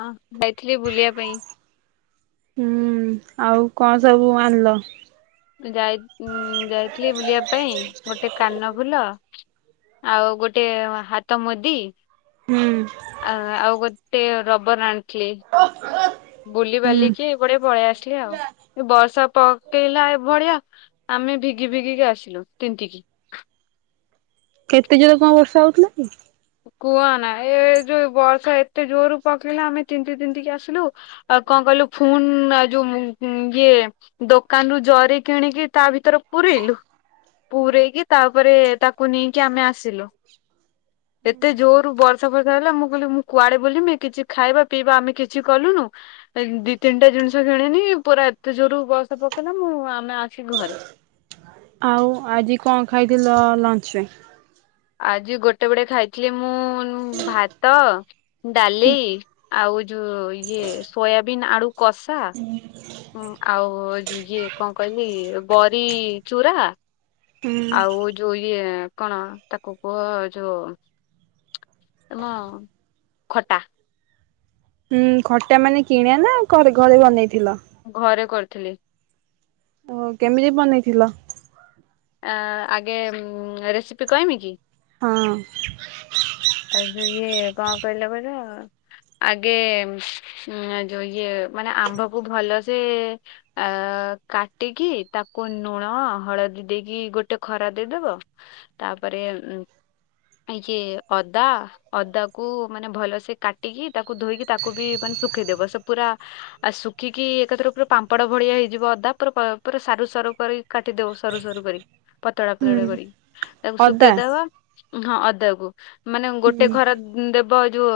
ହଁ ଯାଇଥିଲି ବୁଲିବା ପାଇଁ। ହୁଁ ଆଉ କଣ ସବୁ ଆଣିଲ? ଯାଇ ଯାଇଥିଲି ବୁଲିବା ପାଇଁ ଗୋଟେ କାନ ଫୁଲ ଆଉ ଗୋଟେ ହାତ ମୁଦି ହୁଁ ଆ ଆଉ ଗୋଟେ ରବର ଆଣିଥିଲି। ବୁଲି ହୁଁ। ବାଲିକି ଏପଡ଼େ ପଳେଇ ଆସିଲି ଆଉ ଏ ବର୍ଷା ପକେଇଲା ଏଭଳିଆ ଆମେ ଭିଗି ଭିଗିକି ଆସିଲୁ ତିନ୍ତି କିି କେତେ ଜୋର୍ କୋଉ ବର୍ଷା ହଉଥିଲା କି? କୁହ ନା ଏ ଯୋଉ ବର୍ଷା ଏତେ ଜୋର ପକେଇଲେ ଆମେ ତିନ୍ତି ତିନ୍ତିକି ଆସିଲୁ ଆଉ କଣ କହିଲୁ ଫୁନ୍ ଆ ଯୋଉ ଇଏ ଦୋକାନରୁୁ ଜରି କିଣିକି ତା ଭିତର ପୁରେଇଲୁ ପୂରେଇକି ତାପରେ ତାକୁ ନେଇକି ଆମେ ଆସିଲୁ। [inaudible] ଏତେ ଜୋରରୁ ବର୍ଷା ଫର୍ଷା ହେଲା ମୁଁ କହିଲି ମୁଁ କୁଆଡ଼େ ବୁଲମି କିଛି ଖାଇବା ପିଇବା ଆମେ କିଛି କଲୁନୁ। ଏ ଦି ତିନିଟା ଜିନିଷ କିଣିନି ପୁରା ଏତେ ଜୋରରୁ ବୟସା ପକେଇଲା ମୁଁ ଆମେ ଆସିି ଘରେ। ଆଉ ଆଜି କଣ ଖାଇଥିଲ ଲଞ୍ଚ୍ ରେ? ଆଜି ଗୋଟେ ବେଡ଼େ ଖାଇଥିଲି ମୁଁ ଭାତ ଡାଲି ଆଉ ଯୋ ଇଏ ସୋୟାବିନ୍ ଆଳୁ କଷା ହଁ ଆଉ ଇଏ କଣ କହିଲି ବରି ଚୁରା ହୁଁ ଆଉ ଯୋଉ ଇଏ କଣ ତାକୁ କୁହ ଯୋଉ ତମ ଖଟା। ହୁଁ ଖଟା ମାନେ କିଣି ନା ଘରେ ଘରେ ବନେଇଥିଲ? ଘରେ କରିଥିଲି। ଓ କେମିତି ବନେଇଥିଲ? ଆ-ଆଗେଁ ମ୍ ରେସିପି କହମି କି? ହଁ। ଆ ଯ ଇଏ କଣ କହିଲେ କହିଲ-ଅ? ଆଗେ ଉଁ ଯୋଉ ଇଏ ମାନେ ଆମ୍ବକୁ ଭଲ ସେ-ଏ ଆ କାଟିକି ତାକୁ ଲୁଣ ହଳଦୀ ଦେଇକି ଗୋଟେ ଖରା ଦେଇଦବ। ତା'ପରେ ଉମ୍ ଇଏ ଅଦା ଅଦାକୁ ମାନେ ଭଲସେ କାଟିକି ତାକୁ ଧୋଇକି ତାକୁ ବି ମାନେ ଶୁଖେଇଦବ। ସେ ପୁରା ଆଉ ଶୁଖିକି ଏକାଥର ପୁରା ପାମ୍ପଡ ଭଳିଆ ହେଇଯିବ ଅଦା। ପୁରା ପୁରା ସାରୁ ସାରୁ କରି କାଟିଦଉ ସରୁ ସରୁ କରିକି ପତଳା ପତଳା ହୁଁ କରି ତାକୁ ଅଦା ଶୁଖେଇଦବା ହଁ, ଅଦା କୁ ମାନେ ଗୋଟେ ଖରା ଦେବ ଯୋଉ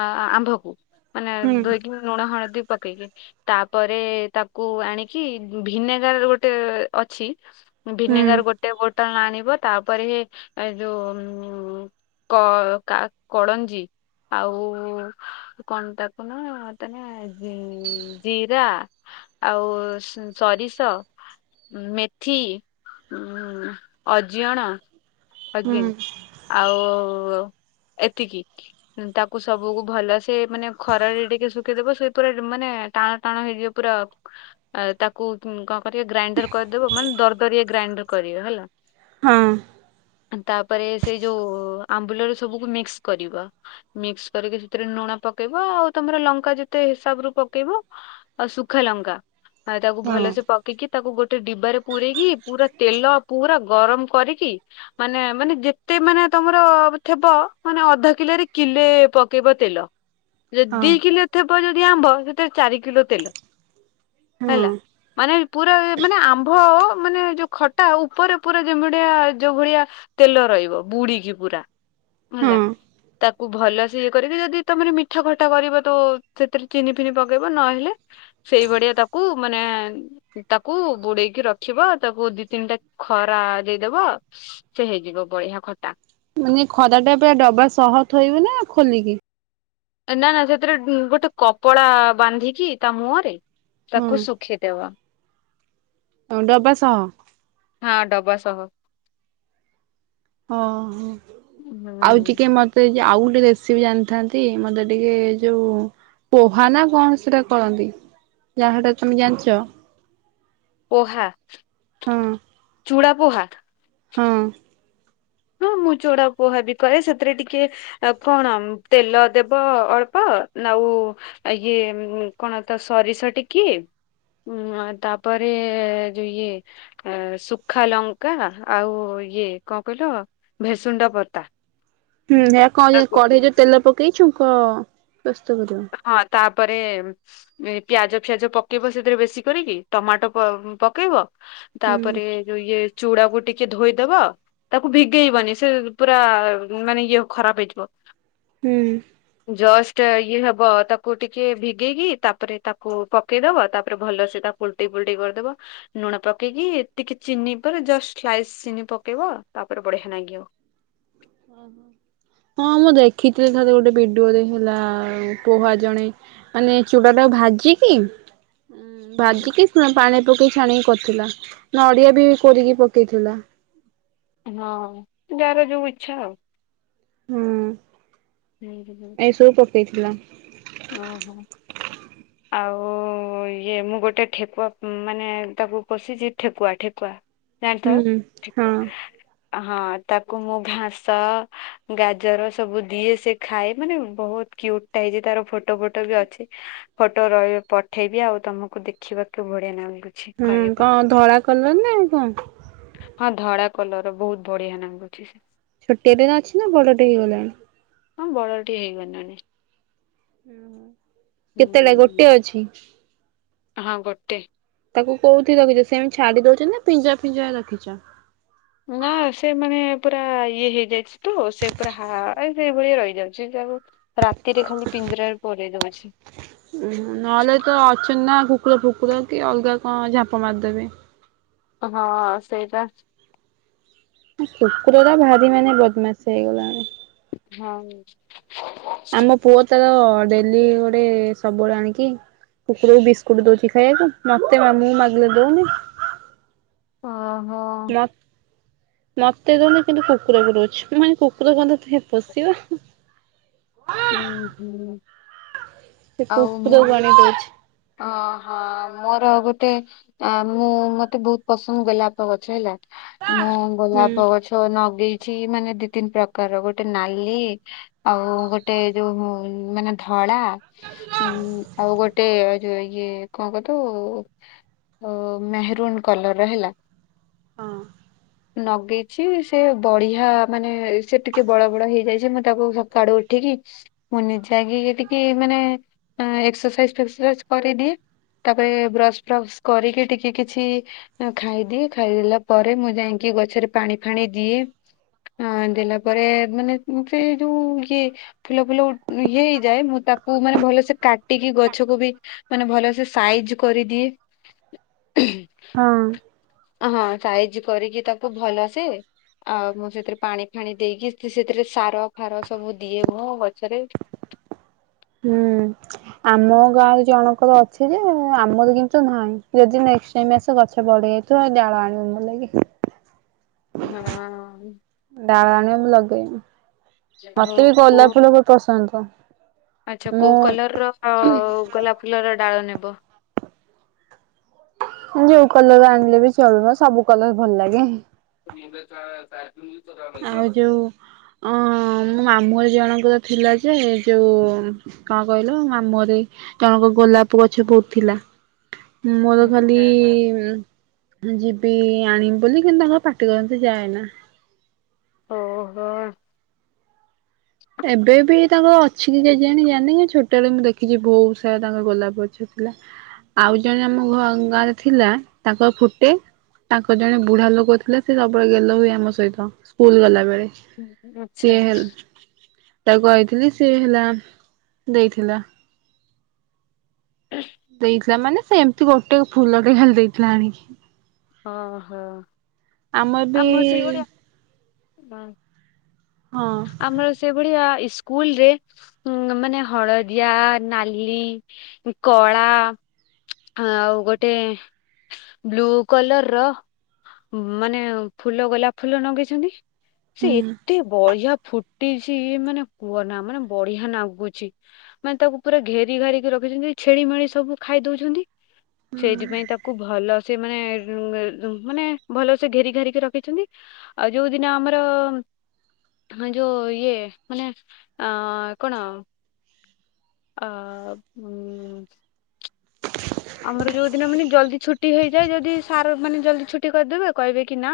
ଆ-ଆମ୍ଭକୁ ମାନେ ହୁଁ ଧୋଇକି ନୁଣ ହଳଦୀ ପକେଇକି। ତା'ପରେ ତାକୁ ଆଣିକି, ଭିନେଗାରର୍ ଗୋଟେ ଅଛି। ହୁଁ ଭିନେଗାର ଗୋଟେ ବୋଟଲ ଆଣିବ, ତା'ପରେ ଏ ଯୋଉ-ଉଁ କ-କା-କଳଞ୍ଜି ଆଉ କଣ, ତାକୁ ନ ତାନେ ଜି ଜିରା ଆଉ ସରିଷ ମେଥି ଅଜିଅଣ ଅଜିନ୍, ହୁଁ ଆଉ ଏତିକି! ତାକୁ ସବୁକୁ ଭଲ ସେ ମାନେ, ଖରାରେ ଟିକେ ଶୁଖେଇଦବ। ସେପୁରା ମାନେ ଟାଣ ଟାଣ ହେଇଯିବ। ପୁରାପ୍ ଆ ତାକୁ କଣ କରିବ? ଗ୍ରାଇଣ୍ଡର କରିଦବ, ମାନେ ଦରଦରିଆ ଗ୍ରାଇଣ୍ଡର କରିବ ହେଲା ହଁ। ତା'ପରେ ସେଇ ଯୋଉ ଆମ୍ବୁଲରେ ସବୁକୁ ମିକ୍ସ କରିବ। ମିକ୍ସ କରିକି ସେଥିରେ ନୁଣ ପକେଇବ। ଆଉ ତମର ଲଙ୍କା ଯେତେ ହିସାବରୁ ପକେଇବ। ଆଉ ସୁଖା ଲଙ୍କା, ଆଉ ତାକୁ ହଁ ଭଲସେ ପକେଇକି ତାକୁ ଗୋଟେ ଡିବାରେ ପୁରେଇକି ପୁରା ତେଲ ପୁରା ଗରମ କରିକି, ମାନେ ମାନେ ଯେତେ ମାନେ ତମ ର ଥେବ, ମାନେ ଅଧ କିଲେରେ, କିଲେ ପକେଇବ ତେଲ। ଯଦି ହଁ ଦି କିଲେ ଥିବ ଯଦି ଆମ୍ବ, ସେଥିରେ ଚାରି କିଲୋ ତେଲ ହଁ ହେଲା, ମାନେ ପୁରା ମାନେ ଆମ୍ଭ, ମାନେ ଯୋଉ ଖଟା ଉପରେ ପୁରା ଯେଁ ଭଳିଆ ଯୋଉଭଳିଆ ତେଲ ରହିବ। ବୁଡିକି ପୁରା ହେଲା। ହଁ। ତାକୁ ଭଲସେ ଇଏ କରିକି, ଯଦି ତମର ମିଠା ଖଟା କରିବ ତୋ, ସେଥିରେ ଚିନି ଫିନି ପକେଇବ। ନହେଲେ ସେଇଭଡ଼ିଆ ତାକୁ ମାନେ ତାକୁ ବୁଡେଇକି ରଖିବ, ତାକୁ ଦି ତିନିଟା ଖରା ଦେଇଦବ। ସେ ହେଇଯିବ, ବଢିଆ ଖଟା! ମାନେ ଖରା ଟା ପୁରା ଡବା ସହ ଥୋଇବୁନା ଖୋଲିକି? ନାଁ, ନାଁ ସେଥିରେ ଗୋଟେ କପଡା ବାନ୍ଧିକି, ତା, ମୁହଁରେ ତାକୁ ହଁ ଶୁଖେଇ ଦେବା। ଡବା ସହ। ହଁ, ଡବାସହ। ଓହୋ, ହୁଁ ଆଉ ଟିକେମତେ ଆଉ ଗୁଟେ ରେସିପି ଜାଣିଥାନ୍ତି, ମତେ ଟିକେ ଯୋଉଁ ପୋହା ନା କଣ ସେଟା କରନ୍ତି, ଯାହାଟା ତମେ ଜାଣିଚ? ପୋହା! ହଁ ଚୁଡାପୋହା। ହଁ। ହଁ ମୁଁ ଚୁଡା ପୋହାବି କରେ ସେଥିରେ ଟିକେ ଆଉ କଣ ତେଲ ଦେବ ଅଳ୍ପ ଆଉ ଆ ଇଏ କଣ ତ ସରିଷ ଟିକିଏ ହୁଁ ତାପରେ ଯଉ ଇଏ ଏ ସୁଖା ଲଙ୍କା ଆଉ ଇଏ କଣ କହିଲ ଭେସୁଣ୍ଡା ପତା ହୁଁଏହା ତାକୁ କଢେଇରେ ତେଲ ପକେଇ ଛୁଙ୍କ ବ୍ୟସ୍ତ କରିବ ହଁ ତାପରେ ପିଆଜ ଫିଆଜ ପକେଇବ ସେଥିରେ ବେଶୀ କରିକି ଟମାଟ ପକେଇବ ହୁଁ ତାପରେ ଯୋଉ ଇଏ ଚୁଡାକୁ ଟିକେ ଧୋଇଦବ ତାକୁ ଭିଗେଇବନି ସେପୁରା ମାନେ ଇଏ ଖରାପ ହେଇଯିବ ହୁଁ। ଜଷ୍ଟ ଇଏହବ ତାକୁ ଟିକେ ଭିଗେଇକି ତାପରେ ତାକୁ ପକେଇଦବ ତାପରେ ଭଲସେ ତାକୁ ଓଲଟେଇ ଫୁଲଟେଇ କରିଦବ ଲୁଣ ପକେଇକି ଟିକେ ଚିନିପରେ ଜଷ୍ଟ ସ୍ଲାଇସ ଚିନି ପକେଇବ ତାପରେ ବଢିଆ ଲାଗିବ। ହଁ ମୁଁ ଦେଖିଥିଲି ଥରେ ଗୋଟେ ଭିଡିଓରେ ହେଲା ପୋହା ଜଣେ ମାନେ ଚୁଡାଟାକୁ ଭାଜିକି ହୁଁ ଭାଜିକି ପାଣି ପକେଇ ଛାଣିକି କରିଥିଲା ନଡିଆବି କୋରିକି ପକେଇଥିଲା। ହଁ ଯାହାର ଯୋଉ ଇଚ୍ଛା ଆଉ ହୁଁ। ହୁଁ ହୁଁ। ଏସବୁ ପକେଇଥିଲା। ଓ ହୋ। [unintelligible] ଆଉ ଇଏ ମୁଁ ଗୋଟେ ଠେକୁଆ ମାନେ ତାକୁ ପୋଶିଛି ଠେକୁଆ ଠେକୁଆ ଜାଣିଥିବ? ହୁଁ। ହଁ ତାକୁ ମୁଁ ଘାସ ଗାଜର ସବୁ ଦିଏ ସେ ଖାଏ ମାନେ ବହୁତ କିୟୁଟ୍ ହେଇଛି ତାର ଫଟୋ ଫଟୋ ବି ଅଛି ଫଟୋ ରହିବ ପଠେଇବି ଆଉ ତମକୁ ଦେଖିବାକୁ ବଢ଼ିଆ ନାଗୁ ହୁଁ କଣ ଧଳା କଲର ଆଉ କଣ? ହଁ ଧଳା କଲର ବହୁତ ବଢ଼ିଆ ନାଗୁଛି। ଛୋଟିଆଟେ ନା ଅଛି ନା ବଡ଼ଟେ ହେଇଗଲାଣି? ହଁ ବଡ଼ ଟିଏ ହେଇଗଲାଣି। ହୁଁ କେତେବେଲା ଗୋଟେ ହୁଁ ଅଛି? ହଁ ଗୋଟେ। ତାକୁ କୋଉଠି ରଖିଛ ସେମିତି ଛାଡ଼ି ଦଉଛନ୍ତି ନା ପିଞ୍ଜରା ଫିଞ୍ଜରା ରଖିଛ? ନା ସେ ମାନେ ପୁରା ଇଏ ହେଇଯାଇଛି ତ ସେ ପୁରା ହା ସେଇଭଳି ରହିଯାଉଛି। ହଁ ତାକୁ ରାତିରେ ଖାଲି ପିଞ୍ଜରାରେ ପୁରେଇ ଦଉଛି। ଉ -ହୁଁ ନହେଲେ ତ ଅଛନ୍ତି ନା କୁକୁର ଫୁକୁର କି ଅଲଗା କଣ ଝାପ ମାରିଦେବେ? ହଁ ସେଇଟା। କୁକୁର ଟା ଭାରି ମାନେ ବଦମାସ ହେଇଗଲାଣି। ହଁ। ଆମ ପୁଅ ତାର ଡେଲି ଗୋଟେ ସବୁବେଳେ ଆଣିକି କୁକୁରକୁ ବିସ୍କୁଟ ଦଉଛି ଖାଇବାକୁ ମତେ ମୁଁ ମାଗିଲେ ଦଉନି। ଅହ। ମ ମତେ ଦଉନି କିନ୍ତୁ କୁକୁରକୁ ଦଉଛି ମାନେ କୁକୁର କଣ ତତେ ପୋଶିବ। ଉଁ -ହୁଁ। ସେ କୁକୁରକୁ ଆଣି ଦଉଛି। ଅ-ହ ମୋର ଗୋଟେ ଆ ମୁଁ ମତେ ବହୁତ ପସନ୍ଦ ଗୋଲାପ ଗଛ ହେଲା। ମୁଁ ହୁଁ। ଗୋଲାପ ଗଛ ଲଗେଇଛି ମାନେ ଦି ତିନି ପ୍ରକାର ଗୋଟେ ନାଲି ଆଉ ଗୋଟେ ଯୋଉ ମାନେ ଧଳା ଉଁ ଆଉ ଗୋଟେ ଯୋଉ ଇଏ କଣ କ ତୁ ମେହେରୁନ୍ କଲର ର ହେଲା। ହଁ। ନଗେଇଛି ସେ ବଢ଼ିଆ ମାନେ ସେ ଟିକେ ବଡ଼ ବଡ଼ ହେଇଯାଇଛି ମୁଁ ତାକୁ ସକାଡୁ ଉଠିକି ମୁଁ ନିଜେ ଆଗେ ଇଏ ଟିକେ ମାନେ ଏକ୍ସରସାଇଜି ଫେକ୍ସର ସାଇଜି କରିଦିଏ। ତାପରେ ବ୍ରସ ଫ୍ରସ୍ କରିକି ଟିକେ କିଛି ଖାଇଦିଏ ଖାଇଦେଲା ପରେ ମୁଁ ଯାଇକି ଗଛରେ ପାଣି ଫାଣି ଦିଏ। ହଁ ଦେଲା ପରେ ମାନେ ସେ ଥାଏ ଯୋଉ ଇଏ ଫୁଲ ଫୁଲ ଇଏ ହେଇଯାଏ ମୁଁ ତାକୁ ମାନେ ଭଲସେ କାଟିକି ଗଛକୁ ବି ମାନେ ଭଲ ସେ ସାଇଜି କରିଦିଏ। ହୁଁ। ହଁ ସାଇଜି କରିକି ତାକୁ ଭଲସେ। ଆଉ ମୁଁ ସେଥିରେ ପାଣି ଫାଣି ଦେଇକି ସେଥିରେ ସାର ଫାର ସବୁ ଦିଏ ମୁଁ ଗଛରେ। ହୁଁ। ଆମ ଗାଁରେ ଜଣଙ୍କର ଅଛି ଯେ ଆମର କିନ୍ତୁ ନାହିଁ ଯଦି ନେକଷ୍ଟେ ତମର ସେଇ ଗଛ ବଢ଼ି ଯାଇଥିବ ଡ଼ାଳ ଆଣିବୁ ମୋଲାଗି ହଁ। ଡାଳ ଆଣିବ ମୁଁ ଲଗେଇମି ହଉ ମତେ ବି କୋଉ ଗୋଲାପ ଫୁଲ ପସନ୍ଦ। ଆଚ୍ଛା ମୁଁ କୋଉ କଲରର ଗୋଲାପ ଫୁଲର ଡ଼ାଳ ନେବ? ଯୋଉ କଲର ଆଣିଲେ ବି ଚଳିବ ସବୁ କଲର ଭଲ ଲାଗେ। [inaudible] ଆଉ ଯୋଉ ଅ ମୋ ମାମୁଁର ଜଣଙ୍କର ଥିଲା ଯେ ଯୋଉ କଣ କହିଲ ମାମୁଁ ଘରେ ଜଣଙ୍କ ଗୋଲାପ ଗଛ ବହୁତ ଥିଲା। ମୋର ଖାଲି ଆଚ୍ଛା ଉଁ ଯିବି ଆଣିବି ବୋଲି କିନ୍ତୁ ତାଙ୍କର ପାଟି କରନ୍ତି ଯାଏନା। ଓହୋ। ଏବେ ବି ତାଙ୍କର ଅଛି କି ଯାଇ ଜାଣିନି ଛୋଟବେଳେ ମୁଁ ଦେଖିଛି ବହୁତ୍ ସାରା ତାଙ୍କ ଗୋଲାପ ଗଛ ଥିଲା। ଆଉ ଜଣେ ଆମ ଗାଁରେ ଥିଲା ତାଙ୍କର ଫୁଟେ ତାଙ୍କର ଜଣେ ବୁଢା ଲୋକ ଥିଲା ସେ ସବୁବେଳେ ଗେଲ ହୁଏ ଆମ ସହିତ ସ୍କୁଲ ଗଲା ବେଳେ। ସିଏ ଆଚ୍ଛା। ହେ ତାକୁ କହିଥିଲି ସିଏ ହେଲା ଦେଇଥିଲା। ହ। ଦେଇଥିଲା ମାନେ ସେ ଏମିତି ଗୋଟେ ଫୁଲଟେ ଖାଲି ଦେଇଥିଲା ଆଣିକି। ହଁ ହଁ ଆମର ଆ ବି ମୁଁ ସେଇଭଳିଆ ହଁ ଆମର ସେଇଭଳିଆ ସ୍କୁଲରେ ମାନେ ହଳଦିଆ ନାଲି କଳା ଆଉ ଗୋଟେ ବ୍ଲୁ କଲର ର ମାନେ ଫୁଲ ଗୋଲାପ ଫୁଲ ଲଗେଇଛନ୍ତି ସେ ହୁଁ ଏତେ ଏତେ ବଢ଼ିଆ ଫୁଟିଛି ମାନେ କୁହନା ମାନେ ବଢ଼ିଆ ନାଗୁଛି। ମାନେ ତାକୁ ପୁରା ଘେରି ଘାରିକି ରଖିଛନ୍ତି ଛେଳି ମେଳି ସବୁ ଖାଇ ଦଉଛନ୍ତି। ସେଇଥିପାଇଁ ତାକୁ ଭଲସେ ମାନେ ଉଁ ଊ ମାନେ ଭଲସେ ଘେରି ଘୋରିକି ରଖିଛନ୍ତି ଆଉ ଯୋଉଦିନ ଆମର ହଁ ଯୋଉ ଇଏ ମାନେ ଅ କଣ ଆ ଉଁ ଆମର ଯୋଉ ଦିନ ମାନେ ଜଲ୍ଦି ଛୁଟି ହେଇଯାଏ ଯଦି ସାର୍ ମାନେ ଜଲ୍ଦି ଛୁଟି କରିଦେବେ କହିବେକି ନା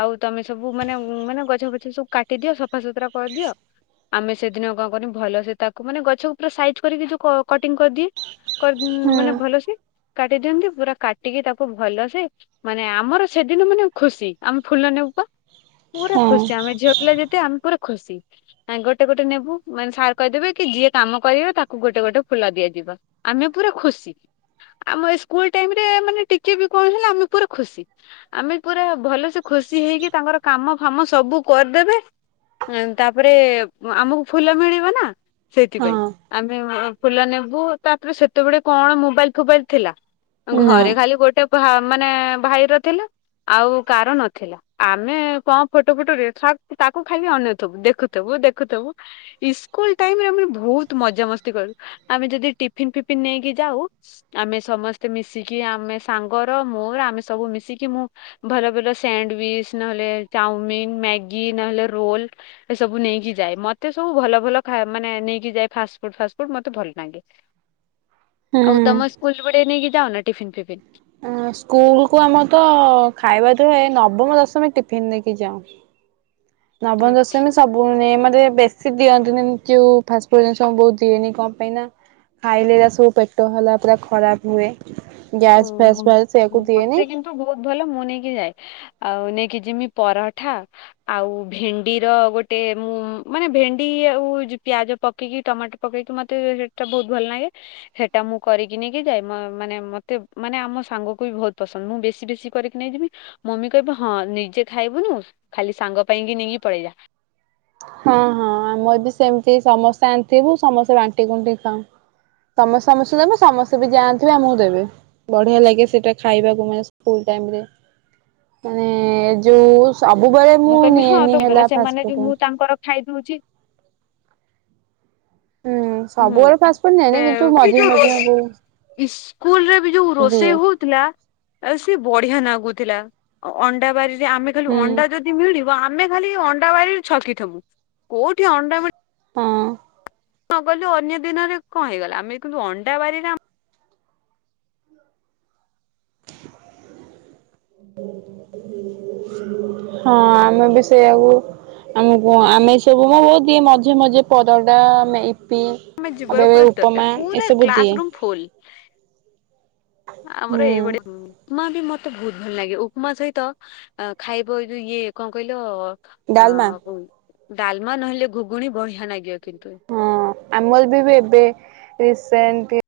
ଆଉ ତମେ ସବୁ ମାନେ ମାନେ ଗଛ ଫଛ ସବୁ କାଟିଦିଅ ସଫାସୁତୁରା କରିଦିଅ ଆମେ ସେଦିନ କଣ କରନୁ ଭଲସେ ତାକୁ ମାନେ ଗଛକୁ ପୁରା ସାଇଜ୍ କରିକି ଯୋଉ କ କଟିଂ କରିଦିଏ କର୍ ହୁଁ ମାନେ ଭଲସେ କାଟି ଦିଅନ୍ତି ପୁରା କାଟିକି ତାକୁ ଭଲସେ ମାନେ ଆମର ସେଦିନ ମାନେ ଖୁସି ଆମେ ଫୁଲ ନେବୁପା ପୁରା ହଁ ଖୁସି ଆମେ ଝିଅ ପିଲା ଯେତେ ଆମେ ପୁରା ଖୁସି। ଗୋଟେ ଗୋଟେ ନେବୁ ମାନେ ସାର୍ କହିଦେବେକି ଯିଏ କାମ କରିବେ ତାକୁ ଗୋଟେ ଗୋଟେ ଫୁଲ ଦିଆଯିବ। ଆମେ ପୁରା ଖୁସି ଆମ ଏସ୍କୁଲ୍ ଟାଇମରେ ମାନେ ଟିକେବି କଣ ହେଲେ ଆମେ ପୁରା ଖୁସି। ଆମେ ପୁରା ଭଲସେ ଖୁସି ହେଇକି ତାଙ୍କର କାମ ଫାମ ସବୁ କରିଦେବେ ତାପରେ ଆମକୁ ଫୁଲ ମିଳିବନା ସେଥିପାଇଁ ହଁ ଆମେ ଫୁଲ ନେବୁ ତାପରେ ସେତେବେଳେ କଣ ମୋବାଇଲ୍ ଫୋବାଲି୍ ଥିଲା ନା ଘରେ ଖାଲି ଗୋଟେ ମାନେ ଭାଇର ଥିଲା। ଆଉ କାର ନଥିଲା। ଆମେ କଣ ଫଟୋ ଫୁଟରେ ତାକୁ ଖାଇଲି ଅନଉଥବୁ ଦେଖୁଥିବୁ ଦେଖୁଥିବୁ ଇକ୍ସୁଲ୍ ଟାଇମରେ ଆମେ ବହୁତ୍ ମଜାମସ୍ତି କରୁ ଆମେ ଯଦି ଟିଫିନ୍ ଫିଫିନ୍ ନେଇକି ଯାଉ ଆମେ ସମସ୍ତେ ମିଶିକି ଆମେ ସାଙ୍ଗର ମୋର ଆମେ ସବୁ ମିଶିକି ମୁଁ ଭଲ ଭଲ ସ୍ୟାଣ୍ଡୱିଚ ନହେଲେ ଚାଉମିନ ମ୍ୟାଗି ନହେଲେ ରୋଲ ଏସବୁ ନେଇକି ଯାଏ ମତେ ସବୁ ଭଲ ଭଲ ମାନେ ନେଇକି ଯାଏ ଫାଷ୍ଟ ଫୁଡ୍ ଫାଷ୍ଟ ଫୁଡ୍ ମତେ ଭଲ ଲାଗେ। ଆଉ ହୁଁ। ତମ ସ୍କୁଲ ପଟେ ନେଇକି ଯାଅନା ଟିଫିନ୍ ଫିଫିନ୍? ଅସ୍କୁଲକୁ ଆମରତ ଖାଇବା ଥୁଏ ନବମ ଦଶମୀ ଟିଫିିନ୍ ନେଇକି ଯାଉ। ନବମ ଆଚ୍ଛା ଦଶମୀ ସବୁ ପୁଣି ମତେ ବେଶୀ ଦିଅନ୍ତିନି ଯଉ ଫାଷ୍ଟ ଫୁଡ୍ ଜିନିଷ ମୋବୋଉ ଦିଏନି କଣ ପାଇଁନା ଖାଇଲେ ଏରା ସବୁ ପେଟ ହେଲା ପୁରା ଖରାପ୍ ହୁଏ। ଗ୍ୟାସ୍ ଫ୍ୟାସ୍ ହୁଁ ବାହାରେ ସେଇଆକୁ ଦିଏନି। ମତେ କିନ୍ତୁ ବହୁତ୍ ଭଲ ମୁନେଇକି ଯାଏ। ଆଉ ନେଇକି ଯିମି ପରଠା ଆଉ ଭେଣ୍ଡିର ଗୋଟେ ମୁଁ ମାନେ ଭେଣ୍ଡି ଆଉ ପିଆଜ ପକେଇକି ଟମାଟୋ ପକେଇକି ମତେ ସେଟା ବହୁତ୍ ଭଲ ଲାଗେ ସେଟା ମୁଁ କରିକି ନେଇକି ଯାଏ ମ ମାନେ ମତେ ମାନେ ଆମ ସାଙ୍ଗକୁବି ବହୁତ୍ ପସନ୍ଦ ମୁଁ ବେଶୀ ବେଶୀ କରିକି ନେଇଯିବି। ମମି କହିବେ ହଁ ନିଜେ ଖାଇବୁନୁ ଖାଲି ସାଙ୍ଗ ପାଇଁକି ନେଇକି ପଳେଇଲା। ହଁ ହଁ ଆମରବି ସେମିତି ସମସ୍ତେ ଆଣିଥିବୁ ସମସ୍ତେ ବାଣ୍ଟି କୁଣ୍ଟି ଖାଉ। ତମେ ସମସ୍ତେ ଦେବେ ସମସ୍ତେବି ଯାଆଣିଥିବେ ଆମକୁ ଦେବେ। ବଢ଼ିଆ ଲାଗେ ସେଟା ଖାଇବାକୁ ମାନେ ସ୍କୁଲ ଟାଇମରେ ମାନେ ଯୋଉ ସବୁବେଳେ ମୁଁ କହିବି ହଁ ନିଏନି ତ ଗଲେ ହେଲା ସେମାନେ ଫାଷ୍ଟ ଯୋଉ ଫୁଡ୍। ମୁଁ ତାଙ୍କର ଖାଇଦଉଛି ହୁଁ ହୁଁ ସବୁବେଳେ ଫାଷ୍ଟଫୁଡ୍ ନିଏନି କିନ୍ତୁ ମଝିରେ ମଝିରେ ବୋଉ ଇସ୍ ସ୍କୁଲରେବି ଯୋଉ ଦିଏ। ରୋଷେଇ ହଉ ଥିଲା ଆସି ବଢ଼ିଆ ନାଗୁଥିଲା ଅଣ୍ଡା ବାରିରେ ଆମେ ଖାଲି ହୁଁ ଅଣ୍ଡା ଯ ଦି ମିଳିବ ଆମେ ଖାଲି ଅଣ୍ଡା ବାରିରେ ଛକି ଥବୁ କୋଉଠି ଅଣ୍ଡା ମି ହଁ ନ ଗଲୁ ଅନ୍ୟ ଦିନରେ କଣ ହେଇଗଲା ଆମେ କହିଲୁ ଅଣ୍ଡା ବାରିରେ ଆମ [inaudible] ହଁ ଆମେ ବି ସେଇଆକୁ ଆମ କହ ଆମେ ସବୁ ମୋ ବୋଉ ଦିଏ ମଝି ମଝିରେ ପରଟା ମେଇ ପି ଆମେ ଆବେ ବେଳେ ବେଳେ ଉପମା ଏସବୁ ଦିଏ। ଫୁଲ୍ ଆମର ହୁଁ ଏଇଭଳିଆ ବହୁତ ଭଲ ଲାଗେ, ଉପମା ସହିତ ଖାଇବ ଯୋଉ ଇଏ କଣ କହିଲ ଆ ଡାଲମା ହୁ ଡାଲମା ନହେଲେ ଘୁଗୁଣି ବଢ଼ିଆ ନାଗିବ କିନ୍ତୁ ହଁ ଆମର ବି ବି ଏବେ ରିସେଣ୍ଟ